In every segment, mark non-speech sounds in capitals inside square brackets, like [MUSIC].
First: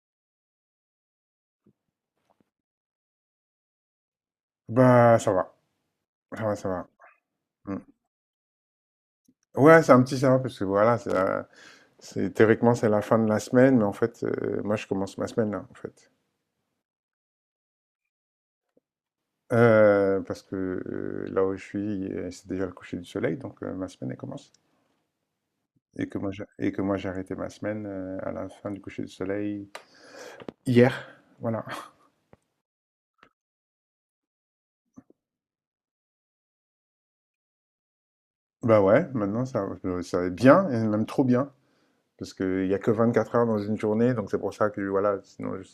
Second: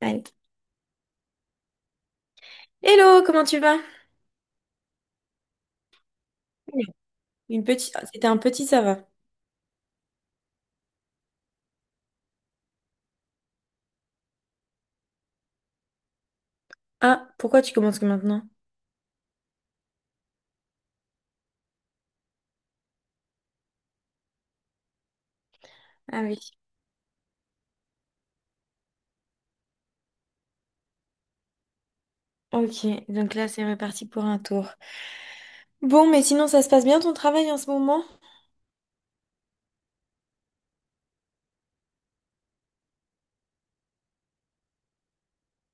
Allez. Hello, comment tu vas? Bah, ça va, ça va, ça Bien. va. Mm. C'était un petit ça va. Ouais, c'est un petit ça va parce que voilà, théoriquement c'est la fin de la semaine, mais en fait, moi je commence ma semaine là, en fait. Ah, pourquoi tu commences que maintenant? Parce que là où je suis, c'est déjà le coucher du soleil, donc ma semaine elle commence. Et que Ah moi oui. j'ai et que moi j'ai arrêté ma semaine à la fin du coucher du soleil hier, voilà. [LAUGHS] Ok, donc là c'est reparti pour un tour. Bon, mais sinon ça se passe bien ton travail en ce moment? Bah ouais, maintenant ça, ça va être bien, et même trop bien, parce qu'il n'y a que 24 heures dans une journée, donc c'est pour ça que voilà, sinon, je,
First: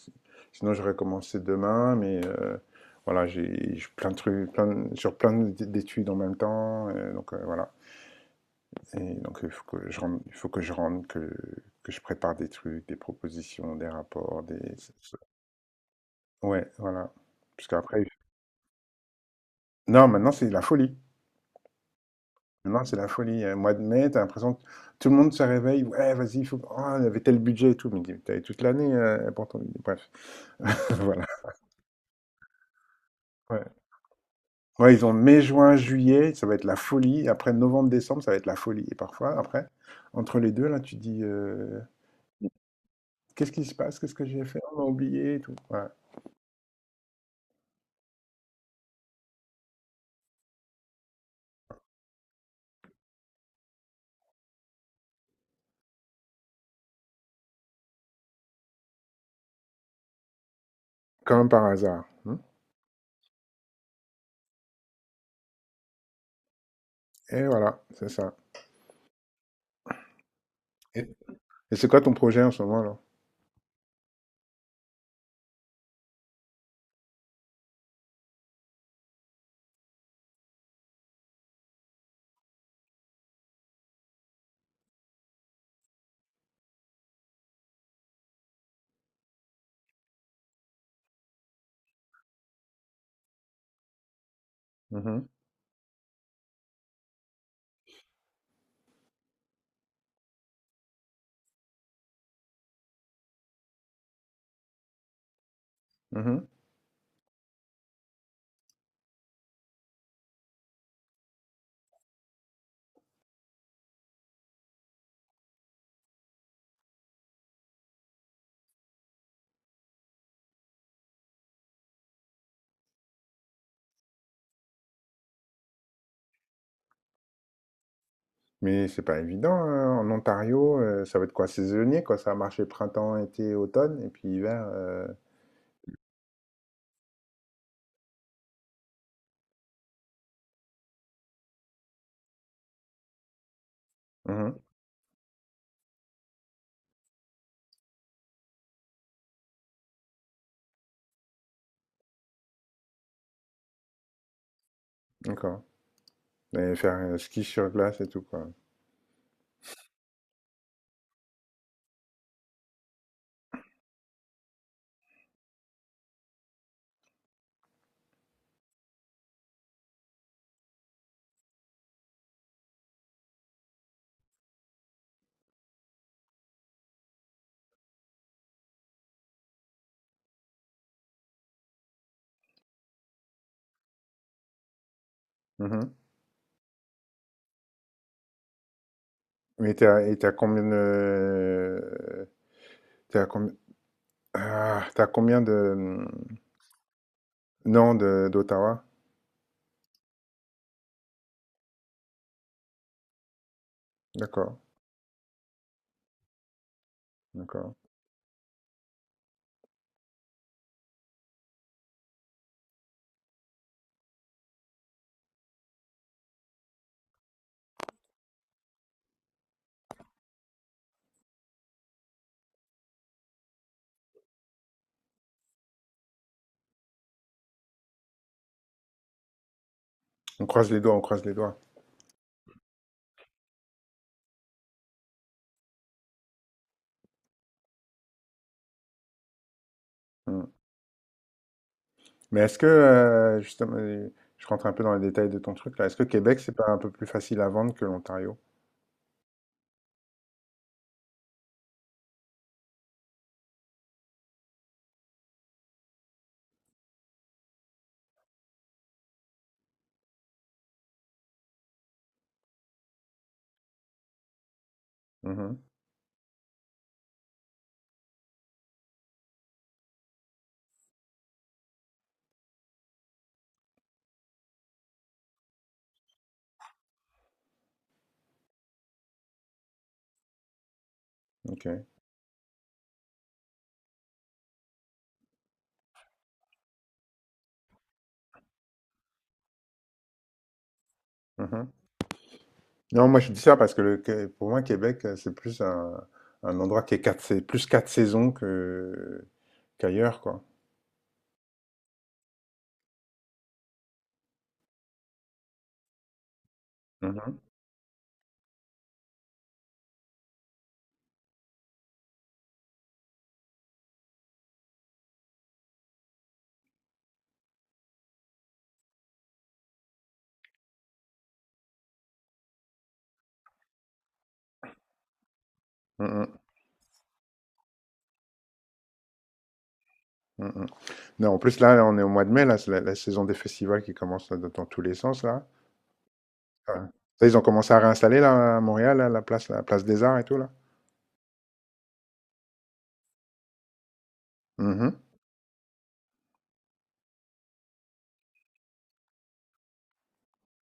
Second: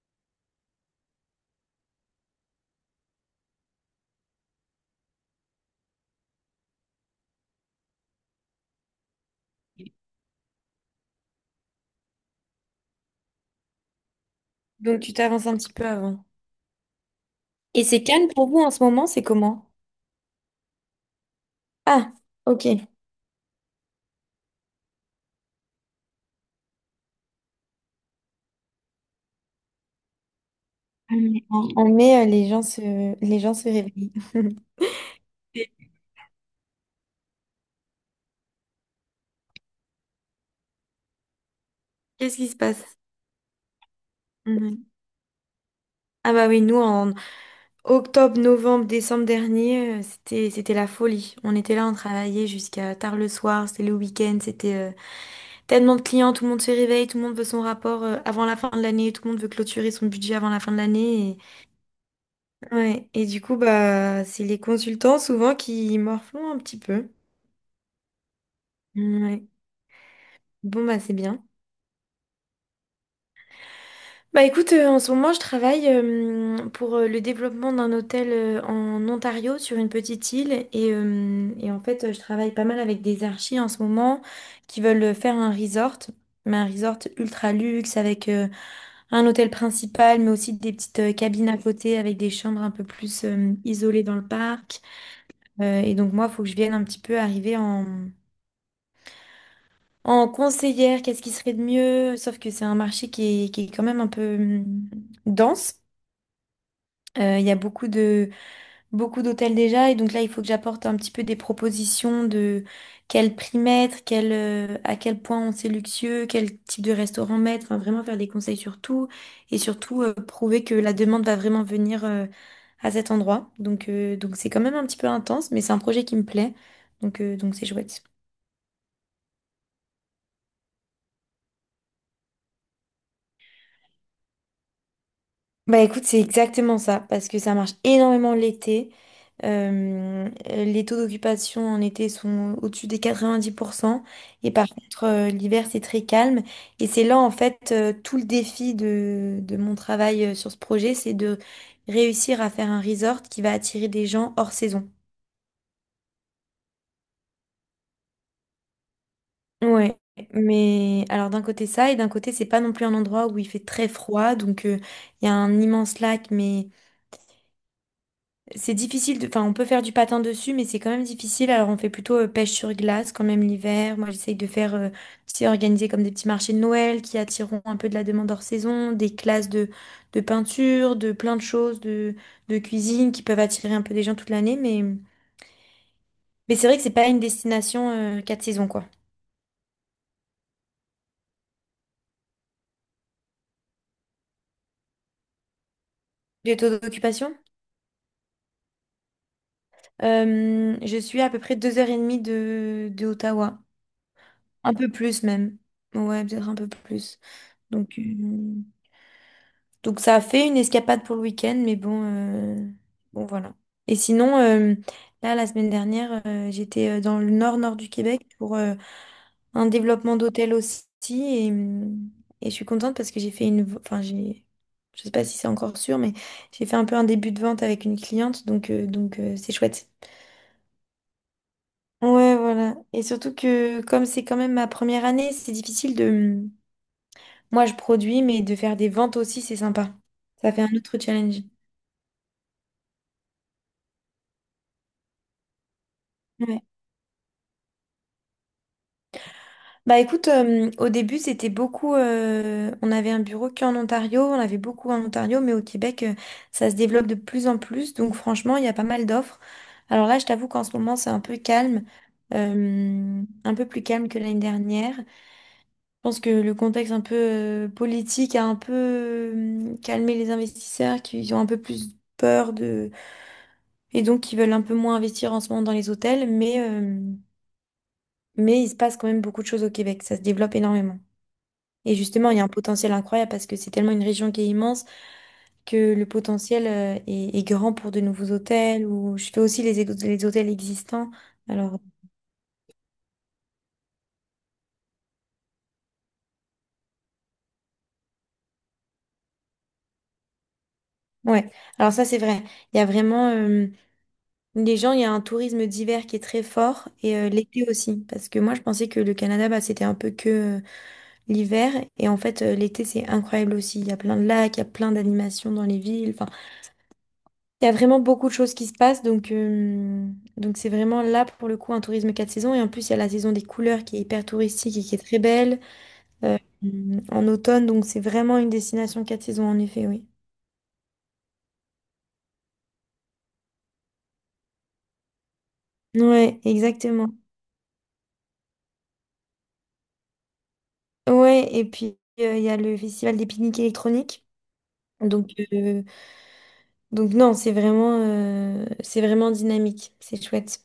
sinon j'aurais commencé demain, mais voilà, j'ai plein de trucs, sur plein d'études en même temps, donc voilà. Et donc il faut que je rentre, que je prépare des trucs, des propositions, des rapports, des... Donc tu t'avances un petit peu avant. Ouais, voilà. Parce Et c'est qu'après... calme pour vous en ce moment, c'est comment? Non, maintenant c'est la folie. Ah, ok. Maintenant c'est la folie. Mois de mai, t'as l'impression que tout le monde se réveille, ouais, vas-y, il faut... Oh, il y avait tel budget et tout, mais t'avais toute l'année pour ton... Bref, [LAUGHS] On voilà. on on met les gens se Ouais. réveillent. [LAUGHS] Ouais, ils ont mai, juin, juillet, ça va être la folie. Après novembre, décembre, ça va être la folie. Et parfois, après, entre les deux, là, tu dis Qu'est-ce qui se passe? qu'est-ce qui se passe? Qu'est-ce que j'ai fait? On m'a Mhm. [LAUGHS] oublié et tout. Ouais. Ah bah oui, nous, octobre, novembre, décembre dernier, c'était la folie. On était là, on travaillait jusqu'à tard le soir, c'était le week-end, c'était tellement de clients, tout le monde se réveille, tout le monde veut son rapport avant la fin de l'année, tout le monde veut clôturer son budget avant la fin de l'année. Comme par hasard, hein. Et, ouais. Et du coup, bah, c'est les consultants souvent qui morflent un petit peu. Et voilà, c'est ça. Ouais. Bon, bah, Et, c'est bien. et c'est quoi ton projet en ce moment, là? Bah écoute, en ce moment, je travaille pour le développement d'un hôtel en Ontario sur une petite île et en fait, je travaille pas mal avec des archis en ce moment qui veulent faire un resort, mais un resort ultra luxe avec un hôtel principal, mais aussi des petites cabines à côté avec des chambres un peu plus isolées dans le parc. Mhm, Et donc moi, il faut que je vienne un petit peu arriver en conseillère, qu'est-ce qui serait de mieux, sauf que c'est un marché qui est quand même un peu dense. mhm. Il y a beaucoup d'hôtels déjà et donc là il faut que j'apporte un petit peu des propositions de quel prix mettre, à quel point on c'est luxueux, quel type de restaurant mettre, enfin vraiment faire des conseils sur tout et surtout prouver que la demande va vraiment venir à cet endroit. Donc c'est quand même un petit peu intense mais c'est un projet qui me plaît donc c'est chouette. Mais c'est pas évident, hein. En Ontario, ça va être quoi? Saisonnier, quoi. Ça va marcher printemps, été, automne, et puis hiver. Bah écoute, c'est exactement ça, parce que ça marche énormément l'été. Les taux d'occupation en été sont au-dessus des 90% et Mhm. par contre, l'hiver, c'est très calme. Et c'est là, en fait, tout le défi de mon travail sur ce projet, c'est de réussir à faire un resort qui va attirer des gens hors saison. D'accord. Et faire ski sur glace et tout, quoi. Ouais, mais alors d'un côté ça, et d'un côté c'est pas non plus un endroit où il fait très froid, donc il y a un immense lac, mais c'est difficile de... Enfin, on peut faire du patin dessus, mais c'est quand même difficile. Alors, on fait plutôt pêche sur glace quand même l'hiver. Moi, j'essaye de faire. C'est organisé comme des petits marchés de Noël qui attireront un peu de la demande hors saison, des classes de peinture, de plein de choses, de cuisine qui peuvent attirer un peu des gens toute l'année. Mais, Mhm. mais c'est vrai que c'est pas une destination quatre saisons, quoi. Mais t'as, et t'as combien de... T'es à combien, ah, t'es à combien de... Les taux d'occupation? Non, de d'Ottawa? Je suis à peu près 2 h 30 de Ottawa. D'accord, Un peu plus même. Ouais, peut-être un peu plus. d'accord. Donc... euh, Donc ça a fait une escapade pour le week-end, mais bon, bon voilà. Et sinon, là, la semaine dernière, j'étais dans le nord-nord du Québec pour un développement d'hôtel aussi. Et, hum, et je suis contente parce que j'ai fait Enfin, je sais pas si c'est encore sûr, mais j'ai fait un peu un début de vente avec une cliente, donc c'est chouette. On croise les doigts, on croise les doigts. Ouais, voilà. Et surtout que comme c'est quand même ma première année, c'est difficile de... Moi, je produis, mais de faire des ventes aussi, c'est sympa. Hmm. Ça fait un autre challenge. Mais est-ce que, justement, je rentre un peu dans les détails de ton truc là, est-ce que Québec, c'est Ouais. pas un peu plus facile à vendre que l'Ontario? Bah écoute, au début c'était beaucoup, on avait un bureau qu'en Ontario, on avait beaucoup en Ontario, mais au Québec ça se développe de plus en plus, donc franchement il y a pas mal d'offres. Alors là je t'avoue qu'en ce moment c'est un peu calme, un peu plus calme que l'année dernière. Je Mhm, pense que le contexte un peu politique a un peu calmé les investisseurs qui ont un peu plus peur de... et donc qui veulent un peu moins investir en ce moment dans les hôtels, mais il se passe quand même beaucoup de choses au Québec, ça se développe énormément. ok. Et justement, il y a un potentiel incroyable parce que c'est tellement une région qui est immense que le potentiel est grand pour de nouveaux hôtels ou je fais aussi les hôtels existants. Mhm. Alors, Non, moi je dis ça parce que pour moi, Québec, c'est plus un endroit qui est quatre, c'est plus quatre saisons que qu'ailleurs, quoi. ouais, alors ça c'est vrai. Il y a vraiment il y a un tourisme d'hiver qui est très fort et Mhm, l'été aussi. Parce que moi je pensais que le Canada, bah, c'était un peu que euh, l'hiver et en fait l'été c'est incroyable aussi. Il y a plein de lacs, il y a plein d'animations dans les villes. Enfin, il y a vraiment beaucoup de choses qui se passent, donc c'est vraiment là pour le coup un tourisme quatre saisons. Et en plus, il y a la saison des couleurs qui est hyper touristique et qui est très belle mhm, euh, en automne, donc c'est vraiment une destination quatre saisons en effet, oui. mhm. Non, en plus là, là, on est au mois de mai, là, c'est la saison des festivals qui commence là, dans tous les sens là. Ouais, Ouais. exactement. Ça, ils ont commencé à réinstaller là, à Montréal, là, la place des Arts et tout là. Ouais, et puis il y a le festival des pique-niques électroniques. Mhm. Donc euh, donc non, c'est vraiment dynamique, c'est chouette.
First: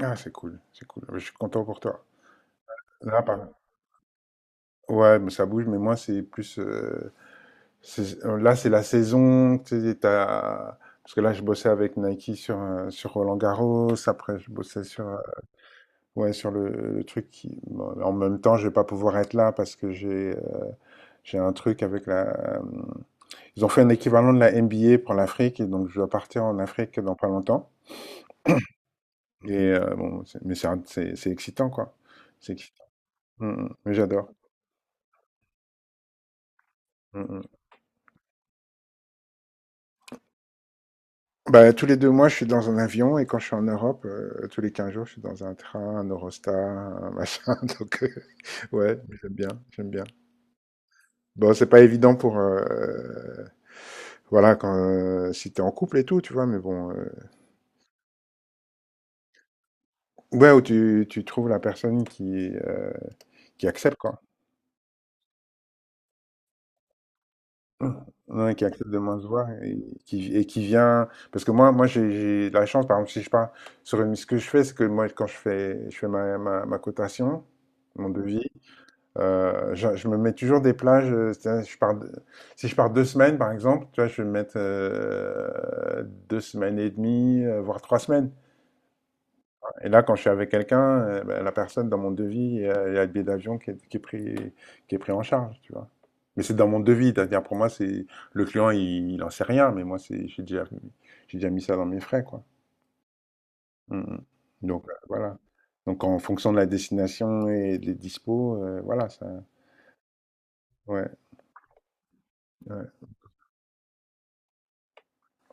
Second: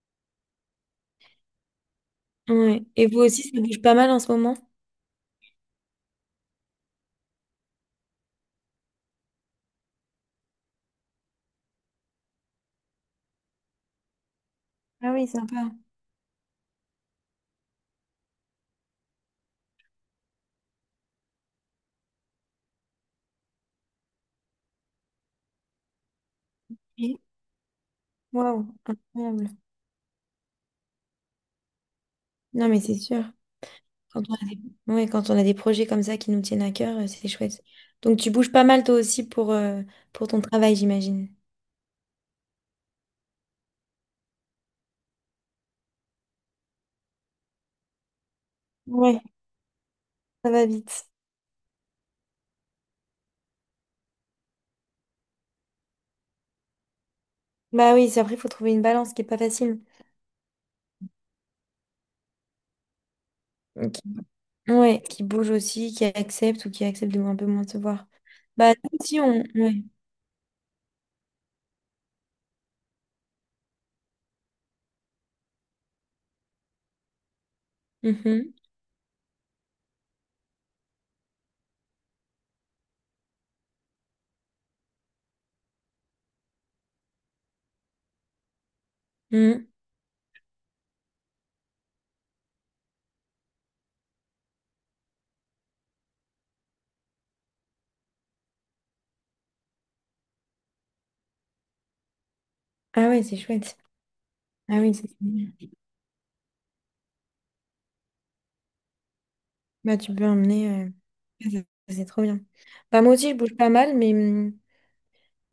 Ah, c'est cool, c'est cool. Je suis content pour toi. Ouais. Et vous Là, aussi, par- ça bouge pas mal en ce moment? ouais, mais ça bouge, mais moi, c'est plus. Là, c'est la saison, tu sais, parce que là, je bossais avec Nike sur Roland-Garros. Après, je bossais Ah oui, sympa. ouais, sur le truc qui. Bon, en même temps, je vais pas pouvoir être là parce que j'ai un truc avec la. euh, Ils ont fait un équivalent de la NBA pour l'Afrique et donc je dois partir en Afrique dans Oui. pas longtemps. Waouh, incroyable. Et bon, c'est mais c'est un c'est excitant, quoi. C'est Non mais excitant. c'est sûr. Mmh mh. Mais Quand j'adore. on a des, Ouais, quand on a des projets comme ça qui nous tiennent à cœur, Mmh c'est mh. chouette. Donc tu bouges pas mal toi aussi pour ton travail, j'imagine. Bah, tous les 2 mois, je suis dans un avion et quand je suis en Europe, tous les 15 jours, je suis dans un train, un Eurostar, un machin, [LAUGHS] donc ouais, mais Ouais, j'aime bien, j'aime bien. ça va vite. Bon, c'est pas évident pour, voilà, quand, si t'es en couple et tout, tu vois? Mais bon, Bah oui, c'est après, il faut trouver une balance qui est pas facile. ouais, où tu trouves la personne qui Ok. accepte, quoi. Ouais, qui bouge aussi, qui accepte ou qui accepte de un peu moins se voir. Ouais, qui Bah accepte de nous moins aussi, se on... voir et Ouais. et qui vient. Parce que moi, moi j'ai la chance, par exemple, si je pars sur une. Ce que je fais, c'est que moi, quand je fais ma cotation, mon devis, Mhm. Je me mets toujours des plages, c'est-à-dire, si je pars 2 semaines, par exemple, tu vois, je vais me mettre 2 semaines et demie, voire 3 semaines. Mhm. Et là, quand je suis avec quelqu'un, ben, la personne dans mon devis, il y a le billet d'avion qui est pris, en charge, tu vois. Mais c'est dans mon devis, c'est-à-dire pour moi, c'est le client, il n'en sait rien, mais moi, j'ai déjà mis ça dans mes frais, quoi. Ah ouais, c'est chouette. Mm, mm. Ah Donc oui, c'est trop voilà. bien. Donc en fonction de la destination et des dispos, voilà, ça. Bah tu peux emmener, Ouais, c'est trop bien. ouais. Bah moi aussi, je bouge pas mal, mais... hum,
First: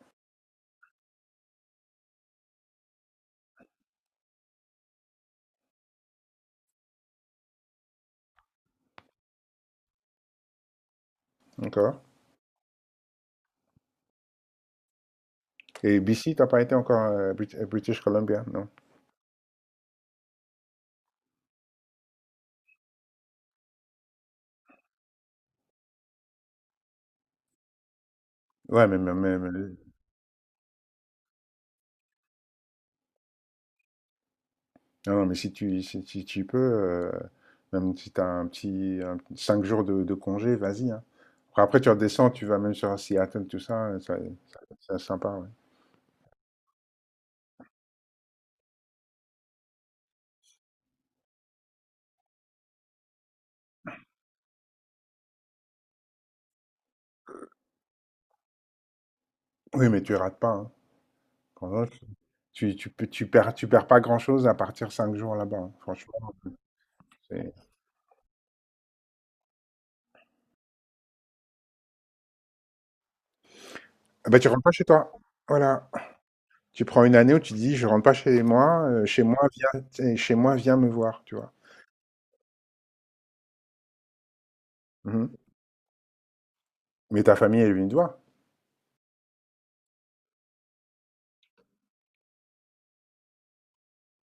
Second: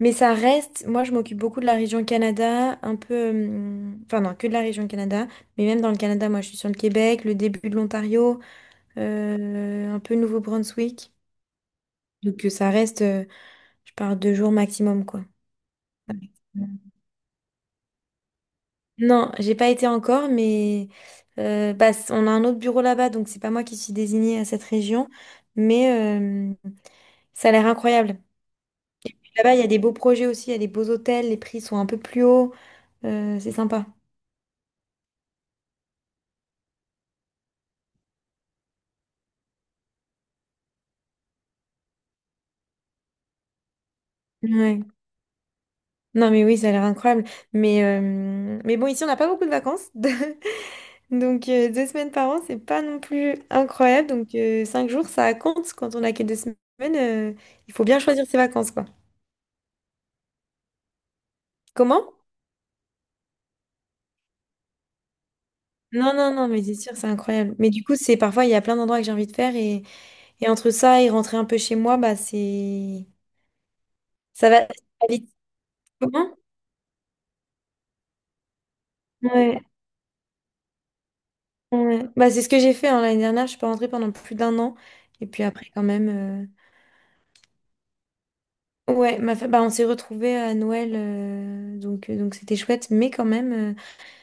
Mais ça reste, moi je m'occupe beaucoup de la région Canada, un peu, enfin non, que de la région Canada, mais même dans le Canada, moi je suis sur le Québec, le début de l'Ontario, un peu Nouveau-Brunswick. Encore. Donc euh, ça reste, euh, je parle 2 jours maximum, quoi. Et BC, t'as pas été encore British Columbia, non? Non, j'ai pas été encore, mais on a un autre bureau là-bas, donc c'est pas moi qui suis désignée à cette région, mais euh, ça a l'air incroyable. Ouais, mais, mais, Puis mais- là-bas, il y a mais- des beaux projets aussi, il y a des beaux hôtels, les prix sont un peu plus hauts, c'est sympa. Non, non, mais si tu peux, même si tu as un 5 jours de congé, vas-y, hein. Après, tu redescends, tu vas même sur Seattle, tout ça, Ouais. ça- c'est sympa. Ouais. Non, mais oui, ça a l'air incroyable. Mais bon, ici, on n'a pas beaucoup de vacances. [LAUGHS] Donc, 2 semaines par an, c'est pas non plus incroyable. Donc, 5 jours, ça compte. Quand on a que 2 semaines, euh, il faut bien choisir ses vacances, quoi. Oui, mais tu rates pas, hein. Quand même, Comment? Tu perds pas grand-chose à partir 5 jours là-bas, hein. Non, Franchement, non, non, mais c'est sûr, c'est c'est- incroyable. Mais du coup, c'est parfois, il y a plein d'endroits que j'ai envie de faire. Et entre ça et rentrer un peu chez moi, bah, c'est. ah bah, tu Ça va rentres ça pas chez va toi. vite. Voilà. Comment? Tu prends une année où tu te dis, je rentre pas chez moi, Ouais, viens, t'sais, chez moi, viens me voir, tu vois. ouais. Bah, c'est ce que j'ai fait hein, l'année dernière. Je suis pas rentrée pendant plus d'un an. Et Mhm. puis après, quand même. Mais ta famille, elle est venue te voir. Ouais, on s'est retrouvés à Noël, donc c'était chouette, mais quand même,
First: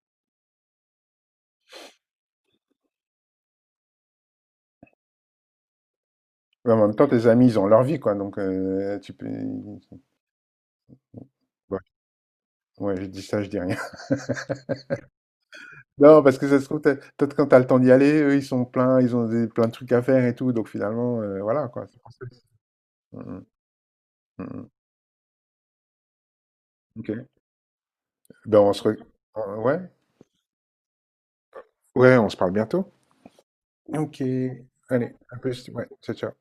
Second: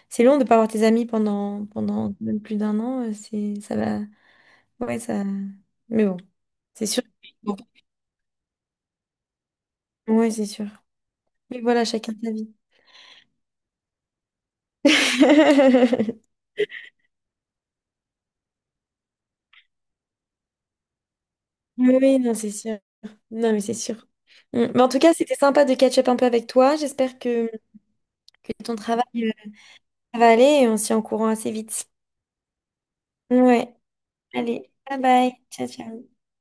c'est long de pas voir tes amis pendant même plus d'un an. C'est ça va, ouais ça, mais bon, Mais en c'est même sûr. temps, tes amis, Bon. ils ont leur vie, quoi. Donc, tu peux. Ouais, c'est sûr. Mais voilà, chacun sa vie. Ouais, je dis ça, je dis rien. [LAUGHS] [LAUGHS] Non, parce que ça se trouve, peut-être peut-être quand t'as le temps d'y aller, eux, ils sont pleins, ils ont plein de trucs à faire et tout, donc finalement, voilà, quoi. Oui, C'est pour oui, ça. non, c'est sûr. Mhm, Non, mais c'est sûr. Mm. mhm. Mais en tout cas, c'était sympa de catch-up un peu avec toi. Ok. J'espère que Ben, on ton se... re- travail on- ouais. va aller et on s'y en courant assez vite. Ouais, on se parle bientôt. Ouais, Ok. allez, bye Allez, à bye, ciao plus. Ouais, ciao. ciao, ciao.